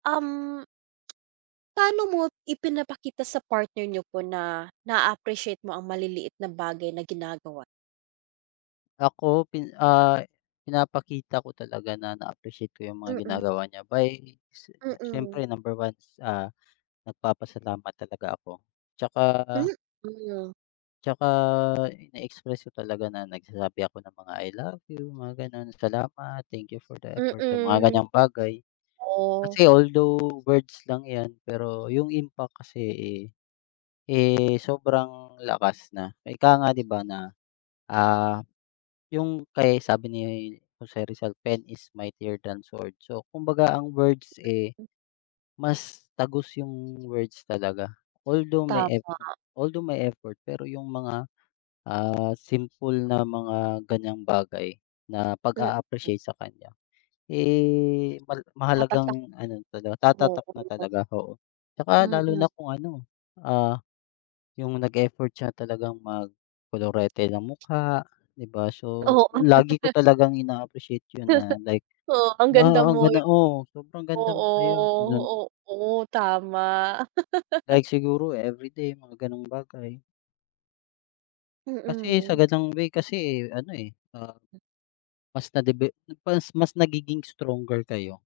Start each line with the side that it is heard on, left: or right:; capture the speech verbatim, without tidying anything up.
right: Um. Paano mo ipinapakita sa partner nyo po na, naaappreciate mo ang maliliit na bagay na ginagawa?
left: Ako, pi ah, pinapakita ko talaga na na-appreciate ko yung mga
right: Mm.
left: ginagawa niya by, si
right: Mm.
left: siyempre number one, ah, nagpapasalamat talaga ako. 'Tsaka
right: Mm.
left: 'tsaka na-express ko talaga na nagsasabi ako ng mga I love you, mga gano'n, salamat, thank you for the effort sa mga
right: Mm.
left: ganyang bagay.
right: Oh.
left: Kasi although words lang yan, pero yung impact kasi, eh, eh, sobrang lakas na, ika nga, 'di ba na, ah, yung kay sabi ni Jose Rizal, "Pen is mightier than sword." So, kumbaga ang words, eh, mas tagos yung words talaga. Although my eff
right: Tama.
left: although my effort, pero yung mga, ah, simple na mga ganyang bagay na pag
right: Mm.
left: aappreciate sa kanya, eh,
right: Tatatak.
left: mahalagang ano talaga, tatatak na
right: Oo.
left: talaga, oo. 'Tsaka lalo
right: Mm.
left: na kung ano, ah, yung nag effort siya talagang mag kolorete ng mukha, 'di ba? So,
right: Oo.
left: lagi ko talagang ina-appreciate 'yon na, like,
right: Oo, ang ganda
left: "Wow ang
right: mo.
left: ganda mo, sobrang ganda mo ngayon." Gano'n.
right: Oo, oo tama.
left: Like siguro everyday, mga ganong bagay. Kasi sa
right: Mm.
left: ganang way kasi, eh, ano, eh, ah,
right: Hmm.
left: mas nadeve mas mas nagiging stronger kayo.